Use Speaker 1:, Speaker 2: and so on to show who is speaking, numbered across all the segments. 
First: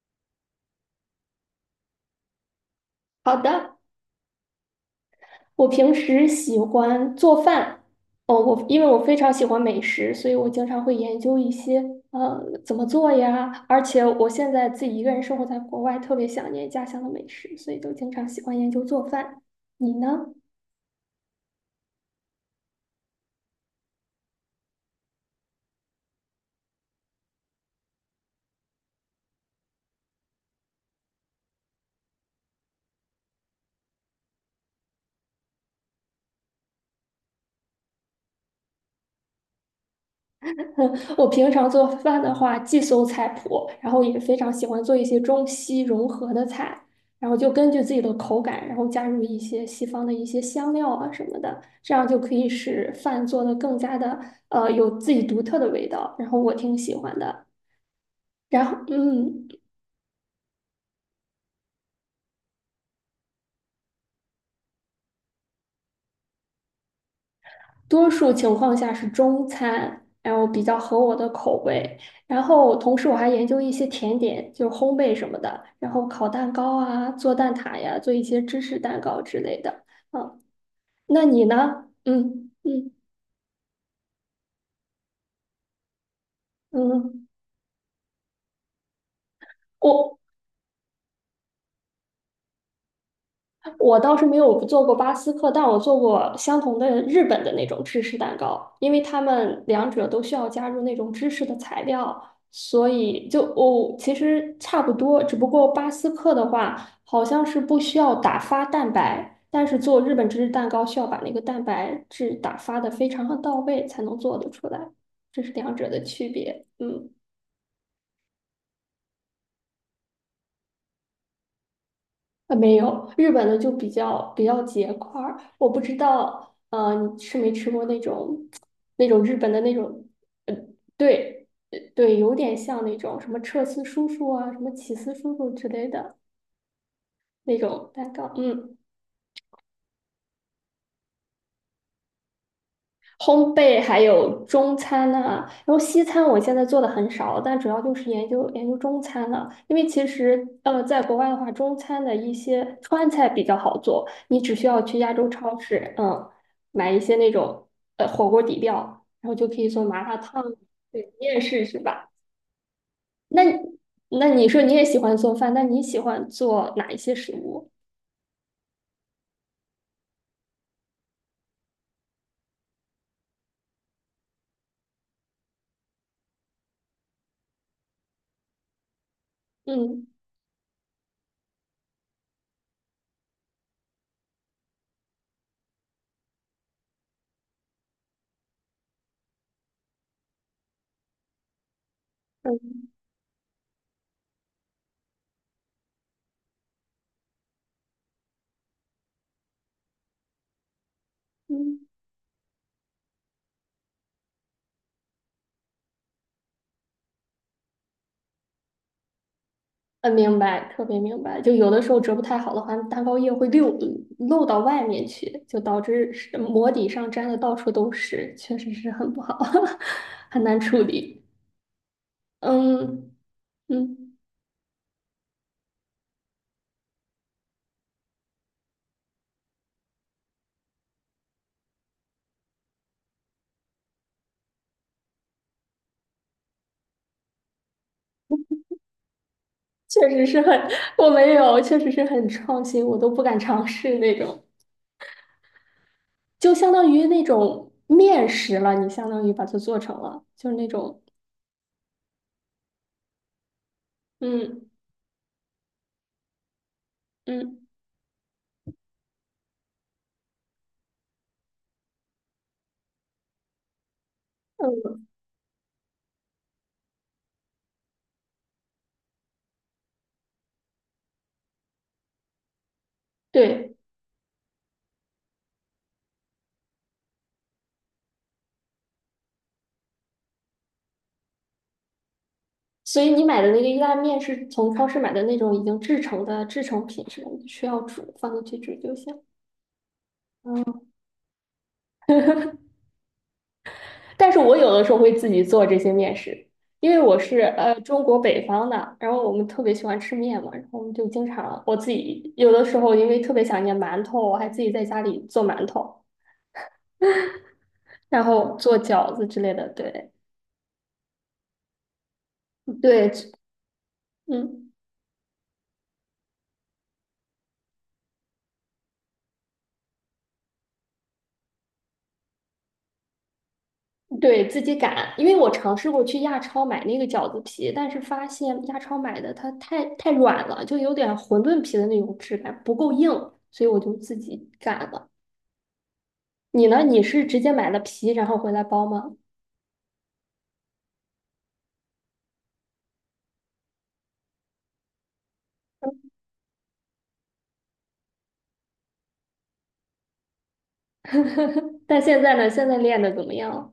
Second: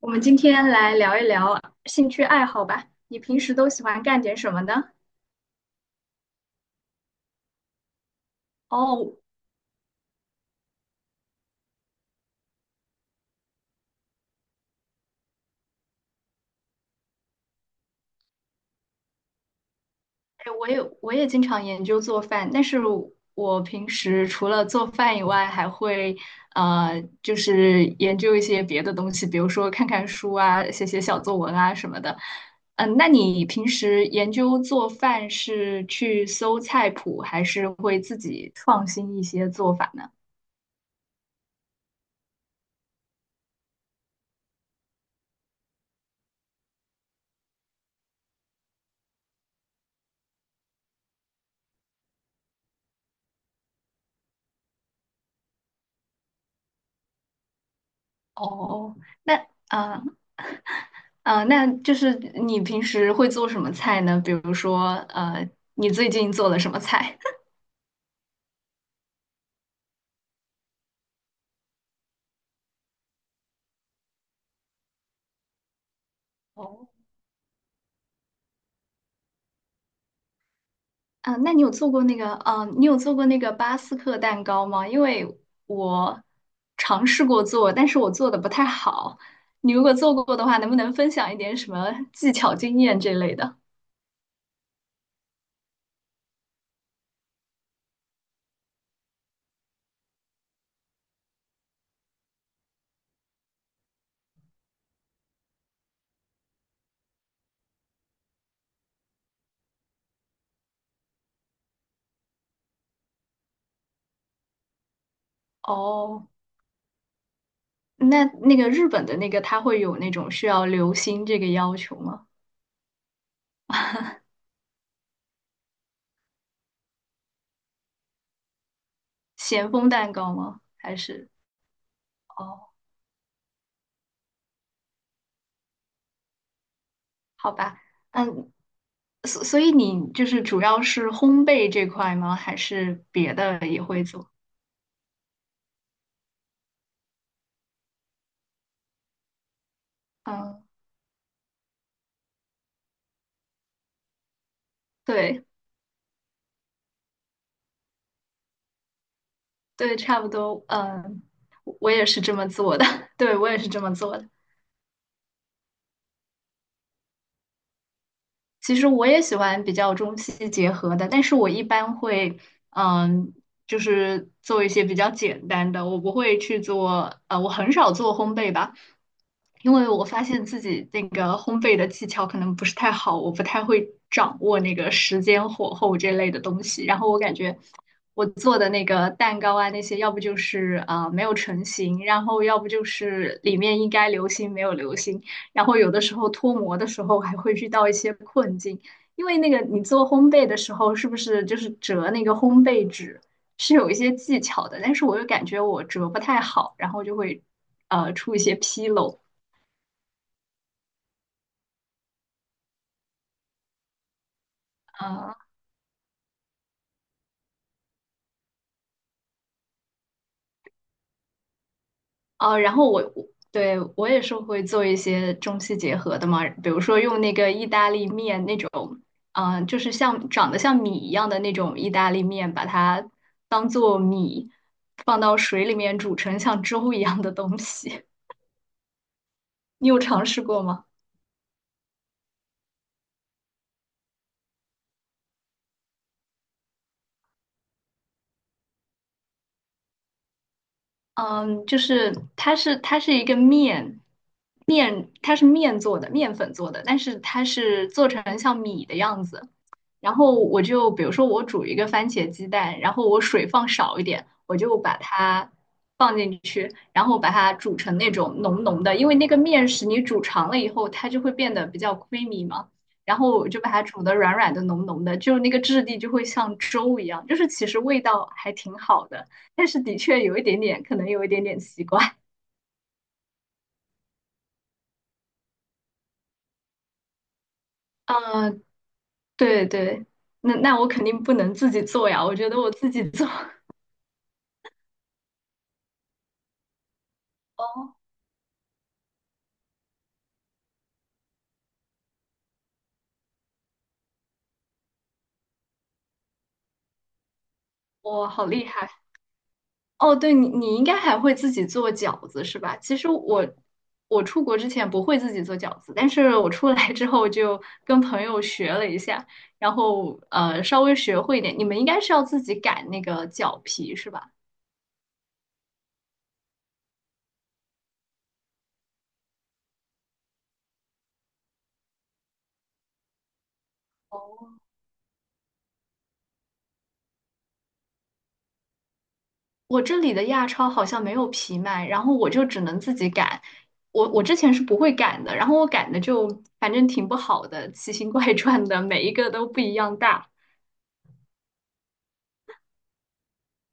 Speaker 1: 我们今天来聊一聊兴趣爱好吧。你
Speaker 2: 好
Speaker 1: 平时都
Speaker 2: 的，
Speaker 1: 喜欢干点什么呢？
Speaker 2: 我平时喜欢做饭。哦，因为我
Speaker 1: 哦，
Speaker 2: 非常喜欢美食，所以我经常会研究一些呃怎么做呀。而且我现在自己一个人生活在国外，特别想念家乡的美食，所以就经常喜欢研究做饭。你呢？
Speaker 1: 哎，我也经常研究做饭，但是我平时除了做饭以外，还会就是研究一些别的东西，比如说看看书啊，写写小作文啊什么的。嗯，那你平时研究做饭是去搜菜谱，还是会自己创新一些做法呢？
Speaker 2: 我平常做饭的话，既搜菜谱，然后也非常喜欢做一些中西融合的菜，然后就根据自己的口感，然后加入一些西方的一些香料啊什么的，这样就可以使饭做的更加的有自己独特的味道，然后我挺喜欢的。然后
Speaker 1: 哦，那
Speaker 2: 嗯。
Speaker 1: 嗯。呃那就是你平时会做什么菜呢？比如说，你最近做了什么菜？
Speaker 2: 多数情况下是中餐，然后比较合我的口味。然后同时我还研究一些甜点，就是烘焙什么的，然后烤蛋糕
Speaker 1: 哦，
Speaker 2: 啊，做蛋挞呀，做一些芝士蛋糕之类的。啊，那
Speaker 1: 啊，
Speaker 2: 你
Speaker 1: 那
Speaker 2: 呢？嗯
Speaker 1: 你
Speaker 2: 嗯
Speaker 1: 有做过那个巴斯克蛋糕吗？因为我尝试
Speaker 2: 嗯，
Speaker 1: 过做，但是我做的不太好。你如果做
Speaker 2: 我
Speaker 1: 过的话，能不能分享一点什么技巧、经验这类的？
Speaker 2: 我倒是没有做过巴斯克，但我做过相同的日本的那种芝士蛋糕，因为他们两者都需要加入那种芝士的材料，所以就哦，其实差不多，只不过巴斯克的话好像是不需要打发蛋白，但是做日本芝士蛋糕需要把那个蛋白质打发的非常的到位才能做得出来，这是两者的区
Speaker 1: 哦，
Speaker 2: 别。嗯。
Speaker 1: 那个日本的那个，它会有那种需要留心这个要求吗？
Speaker 2: 啊，没有，日本的就比较结块儿。我不知道，你吃没吃过那种日本的
Speaker 1: 咸
Speaker 2: 那
Speaker 1: 丰
Speaker 2: 种。
Speaker 1: 蛋糕
Speaker 2: 呃，
Speaker 1: 吗？还是？
Speaker 2: 对，对对有点
Speaker 1: 哦。
Speaker 2: 像那种什么彻斯叔叔啊，什么起司叔叔之类的
Speaker 1: 好
Speaker 2: 那
Speaker 1: 吧，
Speaker 2: 种蛋糕。
Speaker 1: 嗯，
Speaker 2: 嗯，
Speaker 1: 所以你就是主要是烘焙这块吗？还是别
Speaker 2: 烘
Speaker 1: 的
Speaker 2: 焙
Speaker 1: 也
Speaker 2: 还
Speaker 1: 会做？
Speaker 2: 有中餐呐、然后西餐我现在做的很少，但主要就是研究研究中餐了。因为其实
Speaker 1: 嗯，
Speaker 2: 在国外的话，中餐的一些川菜比较好做，你只需要去亚洲
Speaker 1: 对
Speaker 2: 超市，买一些那种火锅底料，然后就可以做
Speaker 1: 对，
Speaker 2: 麻辣
Speaker 1: 差不
Speaker 2: 烫。
Speaker 1: 多，
Speaker 2: 对，你也是是
Speaker 1: 我也
Speaker 2: 吧？
Speaker 1: 是这么做的，对
Speaker 2: 那
Speaker 1: 我也是这么做
Speaker 2: 那
Speaker 1: 的。
Speaker 2: 你说你也喜欢做饭，那你喜欢做哪一些食物？
Speaker 1: 其实我也喜欢比较中西结合的，但是我一般会，嗯，就是做一些比较简单的，我不会去做，我很少做烘焙吧，因为我
Speaker 2: 嗯
Speaker 1: 发现自己那个烘焙的技巧可能不是太好，我不太会掌握那个时间、火候这类的东西。然后我感觉我做的那个蛋糕啊，那些要不就是没有成型，然后要不就
Speaker 2: 嗯
Speaker 1: 是里面应该流心没有流心。然后有的时候脱模的时候还会遇到一些困境，因为那个你做烘焙的时候，是不是就是
Speaker 2: 嗯。
Speaker 1: 折那个烘焙纸是有一些技巧的？但是我又感觉我折不太好，然后就会出一些纰漏。
Speaker 2: 嗯，明白，特别明白。就有的时候折不太好的话，蛋糕液会溜漏到外面
Speaker 1: 呃，
Speaker 2: 去，就导致是膜底上粘的到处都是，确实是很不好，很难处理。
Speaker 1: 哦，然后我
Speaker 2: 嗯
Speaker 1: 我对我
Speaker 2: 嗯，
Speaker 1: 也是会做一些中西结合的嘛，比如说用那个意大利面那种，就是像长得像米一样的那种意大利面，把它当做米放到水里面煮成像粥一样的东西，你有
Speaker 2: 确
Speaker 1: 尝
Speaker 2: 实是
Speaker 1: 试
Speaker 2: 很，
Speaker 1: 过吗？
Speaker 2: 我没有，确实是很创新，我都不敢尝试那种，就相当于那种面食了，你相当于把它做成了，就是那种，
Speaker 1: 嗯，就是它是一个面
Speaker 2: 嗯
Speaker 1: 面，它是面做的，面粉做的，但是它
Speaker 2: 嗯
Speaker 1: 是做成像米的样子。然后我就比如说我煮一个番茄鸡蛋，然后我水放少一点，我就把
Speaker 2: 嗯，
Speaker 1: 它放进去，然后把它煮成那种浓浓的，因为那个面食你煮长了以后，它就会变得比较 creamy 嘛。然后我就把
Speaker 2: 对。
Speaker 1: 它煮的软软的、浓浓的，就那个质地就会像粥一样，就是其实味道还挺好的。但是的确有一点点，可能有一点点奇怪
Speaker 2: 所以你买的那个意大利面是从超市买的那种已经制成的制成品是吧？你需要煮，放进
Speaker 1: 啊。
Speaker 2: 去煮就行。
Speaker 1: 对对，那
Speaker 2: 嗯，
Speaker 1: 我肯定不能自己做呀，我觉得我自己做，
Speaker 2: 但是我有的时候会自己做这些面食，因为我是
Speaker 1: 哦，
Speaker 2: 中国北方的，然后我们特别喜欢吃面嘛，然后我们就经常我自己有的时候因为特别想念馒头，我还自己在家里做馒头，然
Speaker 1: 我好
Speaker 2: 后
Speaker 1: 厉
Speaker 2: 做
Speaker 1: 害。
Speaker 2: 饺子之类的。对
Speaker 1: 哦，对你应该还会自己做饺子是吧？其实
Speaker 2: 对，
Speaker 1: 我出国之
Speaker 2: 嗯。
Speaker 1: 前不会自己做饺子，但是我出来之后就跟朋友学了一下，然后稍微学会一点。你们应该是要自己擀那个饺皮是吧？
Speaker 2: 对，自己擀，因为我尝试过去亚超买那个饺子皮，但是发现亚超买的它太软了，就有点馄饨皮的那种质感，不够硬，所以我就自
Speaker 1: 哦，
Speaker 2: 己擀了。你呢？你是直接买了皮然后回来包吗？
Speaker 1: 我这里的亚超好像没有皮卖，然后我就只能自己擀。我之前是不会擀的，然后我擀的就反正挺不好的，奇形怪状的，每一个都不一样大。
Speaker 2: 但现在呢？现在练的怎么样了？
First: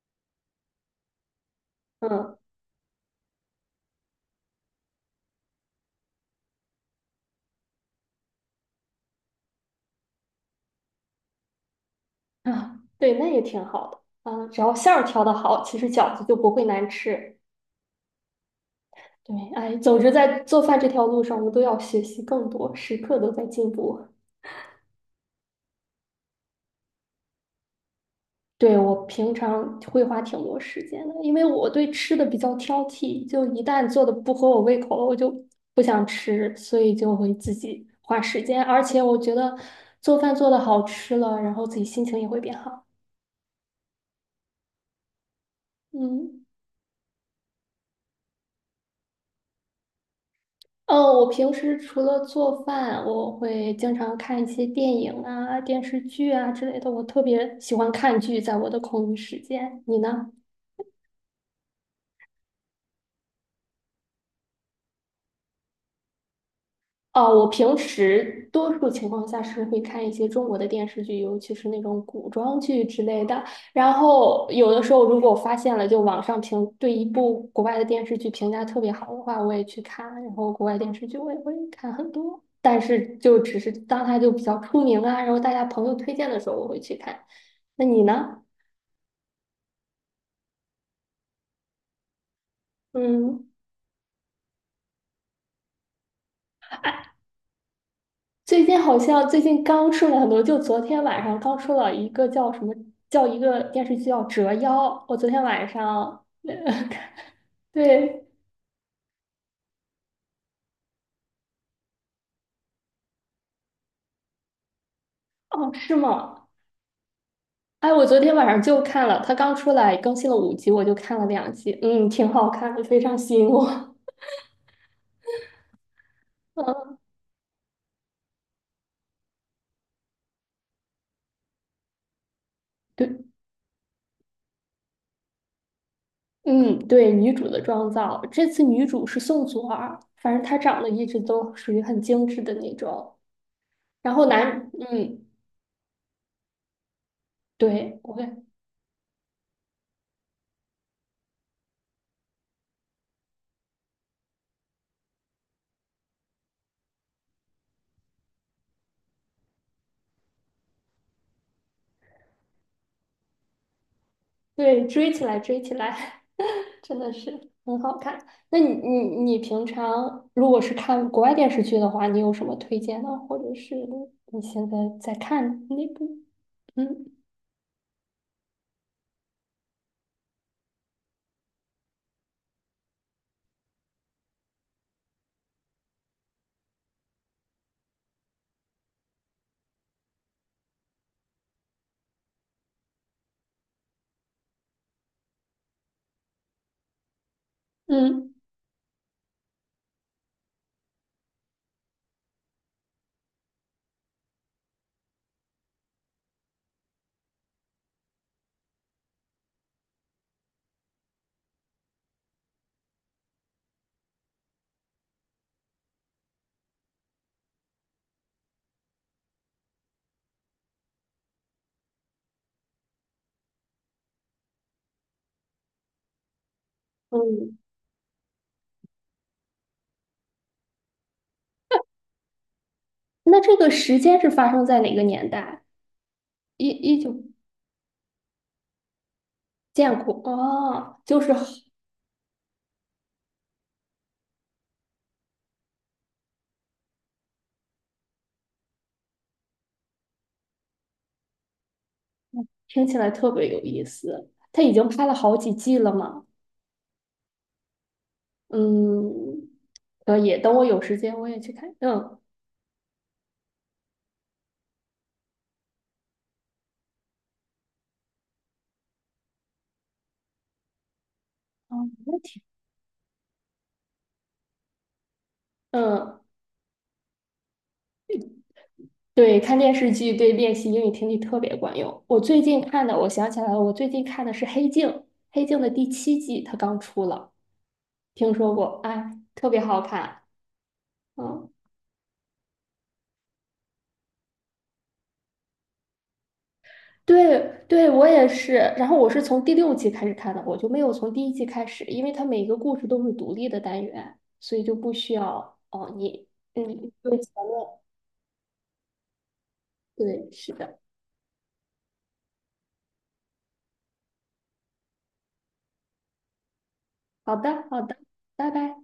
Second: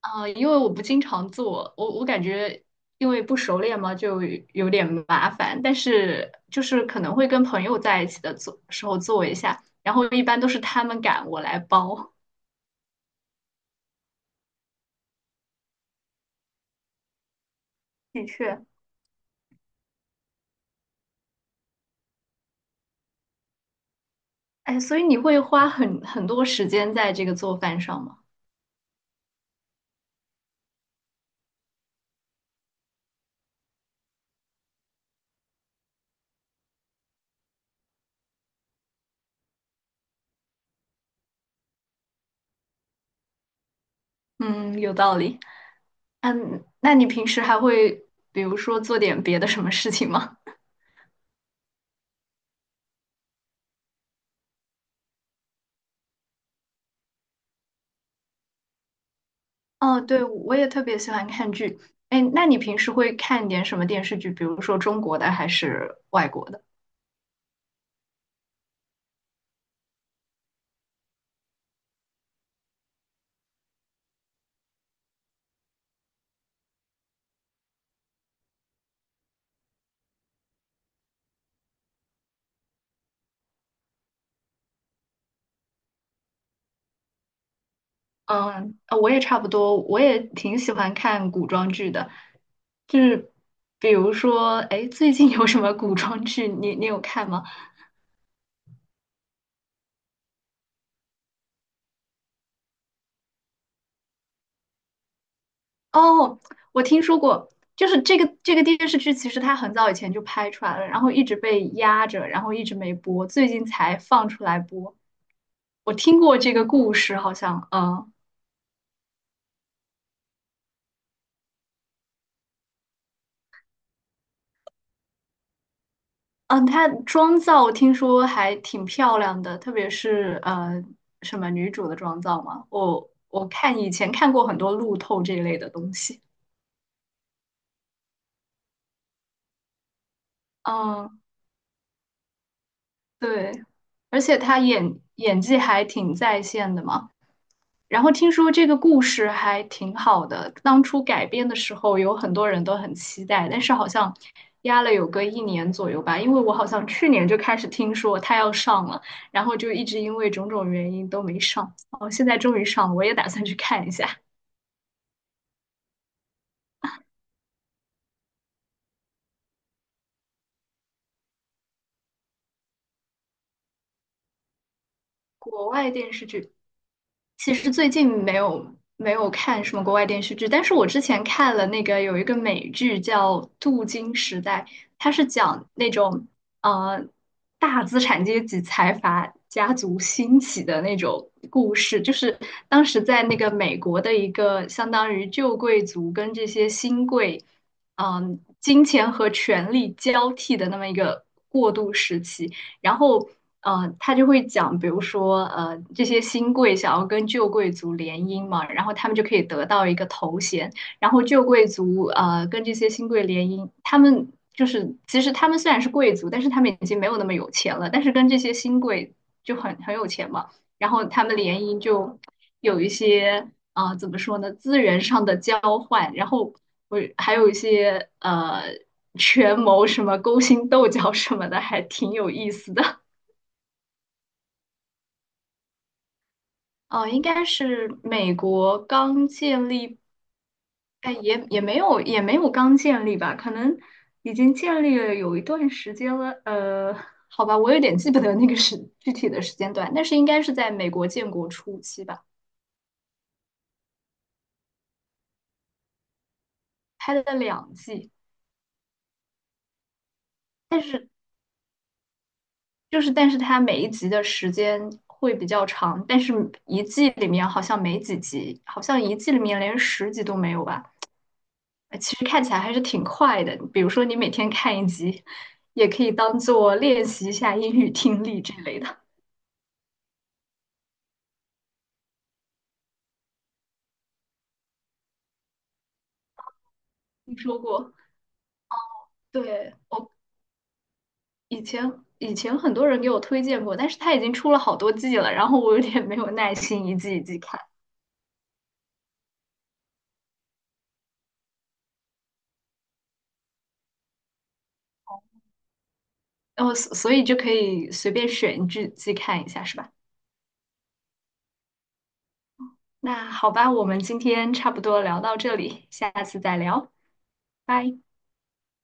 Speaker 1: 因为我不经常做，我感
Speaker 2: 嗯
Speaker 1: 觉因为不熟练嘛，就有点麻烦。但是就是可能会跟朋友在一起的做时候做一下，然后一般都是他们擀，我来包。
Speaker 2: 啊，对，那也挺好的啊，只要馅儿调的好，其实饺子就不会难吃。
Speaker 1: 的确，
Speaker 2: 对，哎，总之在做饭这条路上，我们都要学习更多，时刻都在进步。
Speaker 1: 哎，所以你会花很多时间在这个做饭上吗？
Speaker 2: 对，我平常会花挺多时间的，因为我对吃的比较挑剔，就一旦做的不合我胃口了，我就不想吃，所以就会自己花时间。而且我觉得做饭做的好吃了，然后自己心情也会变好。
Speaker 1: 嗯，有道理。
Speaker 2: 嗯。
Speaker 1: 那你平时还会比如说做点别的什么事情吗？
Speaker 2: 哦，我平时除了做饭，我会经常看一些电影啊、电视剧啊之类的。我特别喜欢看剧，在我的空余时 间，你
Speaker 1: 哦，对，
Speaker 2: 呢？
Speaker 1: 我也特别喜欢看剧。哎，那你平时会看点什么电视剧？比如说中国的还是外国的？
Speaker 2: 哦，我平时多数情况下是会看一些中国的电视剧，尤其是那种古装剧之类的。然后有的时候，如果我发现了，就网上评对一部国外的电视剧评价特别好的话，我也去看。然后国外电视剧我也会看很多，但是就只是当它就比较出名啊，然后大家朋友推荐的时候我会去看。那你呢？
Speaker 1: 嗯，我也差不多，我也挺喜欢看古装剧的。就是
Speaker 2: 嗯。
Speaker 1: 比如说，哎，最近有什么古装剧？你有看吗？
Speaker 2: 最近好像最近刚出了很多，就昨天晚上刚出了一个叫什么，叫一个电视剧叫《折腰》。我昨天晚上。
Speaker 1: 哦，我听说 过，就是这
Speaker 2: 对，
Speaker 1: 个这个电视剧，其实它很早以前就拍出来了，然后一直被压着，然后一直没播，最近才放出来播。
Speaker 2: 哦，
Speaker 1: 我
Speaker 2: 是
Speaker 1: 听过
Speaker 2: 吗？
Speaker 1: 这个故事，好像，
Speaker 2: 哎，我昨天晚上就看了，它刚出来更新了5集，我就看了2集，嗯，挺好看的，非常吸引我。
Speaker 1: 嗯，她
Speaker 2: 嗯，
Speaker 1: 妆造听说还挺漂亮的，特别是什么女主的妆造嘛，我
Speaker 2: 对，
Speaker 1: 我看以前看过很多路透这一类的东西，
Speaker 2: 嗯，对，女主的妆造，这次女主是宋祖儿，反正她长得一
Speaker 1: 嗯，
Speaker 2: 直都属于很精致的那种。
Speaker 1: 对，
Speaker 2: 然
Speaker 1: 而
Speaker 2: 后
Speaker 1: 且她
Speaker 2: 男，
Speaker 1: 演
Speaker 2: 嗯，
Speaker 1: 演技还挺在线的嘛。
Speaker 2: 对，
Speaker 1: 然后
Speaker 2: 我
Speaker 1: 听说这个故事还挺好的，当初改编的时候有很多人都很期待，但是好像压了有个一年左右吧，因为我好像去年就开始听说它要上了，然后就一直因为种种原因都没上，哦，现在终于上了，我也打算去看一下
Speaker 2: 对，追起来，追起来。真的是很好看。那你平常如果是看国外电视剧的话，你有什么推荐的，或者是你现在在看
Speaker 1: 国
Speaker 2: 那
Speaker 1: 外电
Speaker 2: 部？
Speaker 1: 视剧。
Speaker 2: 嗯
Speaker 1: 其实最近没有看什么国外电视剧，但是我之前看了那个有一个美剧叫《镀金时代》，它是讲那种呃大资产阶级财阀家族兴起的那种故事，就是当时在那个美国的一个相当于旧贵族跟这些新贵，
Speaker 2: 嗯
Speaker 1: 金钱和权力交替的那么一个过渡时期。然后他就会讲，比如说这些新贵想要跟旧贵族联姻嘛，然后他们就可以得到一个头衔，然后旧贵族跟这些新贵联姻，他们就是其实他们虽然是贵族，但是他们已经没有那么有钱了，但是跟这些新贵就很有钱嘛。然后他们联姻就有一些啊、怎么说呢，资源上的交换，然后我还有一
Speaker 2: 嗯。
Speaker 1: 些权谋什么勾心斗角什么的，还挺有意思的。
Speaker 2: 那这个时间是发生在哪个年代？一一
Speaker 1: 哦，应
Speaker 2: 九
Speaker 1: 该是美国刚建立，
Speaker 2: 建国哦，
Speaker 1: 哎，
Speaker 2: 就是
Speaker 1: 也没有刚建立吧，可能已经建立了有一段时间了。好吧，我有点记不得那个时具体的时间段，但是应该是在美国建国初期吧，
Speaker 2: 听起来特别有意思。他已经拍了好几季了嘛？
Speaker 1: 拍了2季。
Speaker 2: 嗯，可以，等我有
Speaker 1: 但
Speaker 2: 时
Speaker 1: 是。
Speaker 2: 间我也去看。嗯。
Speaker 1: 就是，但是它每一集的时间会比较长，但是一季里面好像没几集，好像一季里面连10集都没有吧。
Speaker 2: 哦，没
Speaker 1: 其
Speaker 2: 问
Speaker 1: 实
Speaker 2: 题。
Speaker 1: 看起来还是挺快的。比如说你每天看一集，也可以
Speaker 2: 嗯。
Speaker 1: 当做练习一下英语听力之类的。
Speaker 2: 对，看电视剧对练习英语听力特别管用。我最近看的，我想起来了，我最近看的是《黑镜》，《黑镜》的第7季，它刚出了，
Speaker 1: 听说过？
Speaker 2: 听说过，哎，特别
Speaker 1: 对，
Speaker 2: 好
Speaker 1: 我
Speaker 2: 看。嗯，
Speaker 1: 以前以前很多人给我推荐过，但是它已经出了好多季了，然后我有点没有耐心一季一季看，
Speaker 2: 对，对，我也是。然后我是从第6季开始看的，我就没有从第1季开始，因为它每个故事都是独立的单元，所以就不需要哦，你，
Speaker 1: 然后
Speaker 2: 嗯，
Speaker 1: 所以就可以随便选一季一季看一下，是吧？
Speaker 2: 对，是的，
Speaker 1: 那好吧，我们今天差不多聊到这里，下次再聊，
Speaker 2: 好的，好的，
Speaker 1: 拜。
Speaker 2: 拜拜。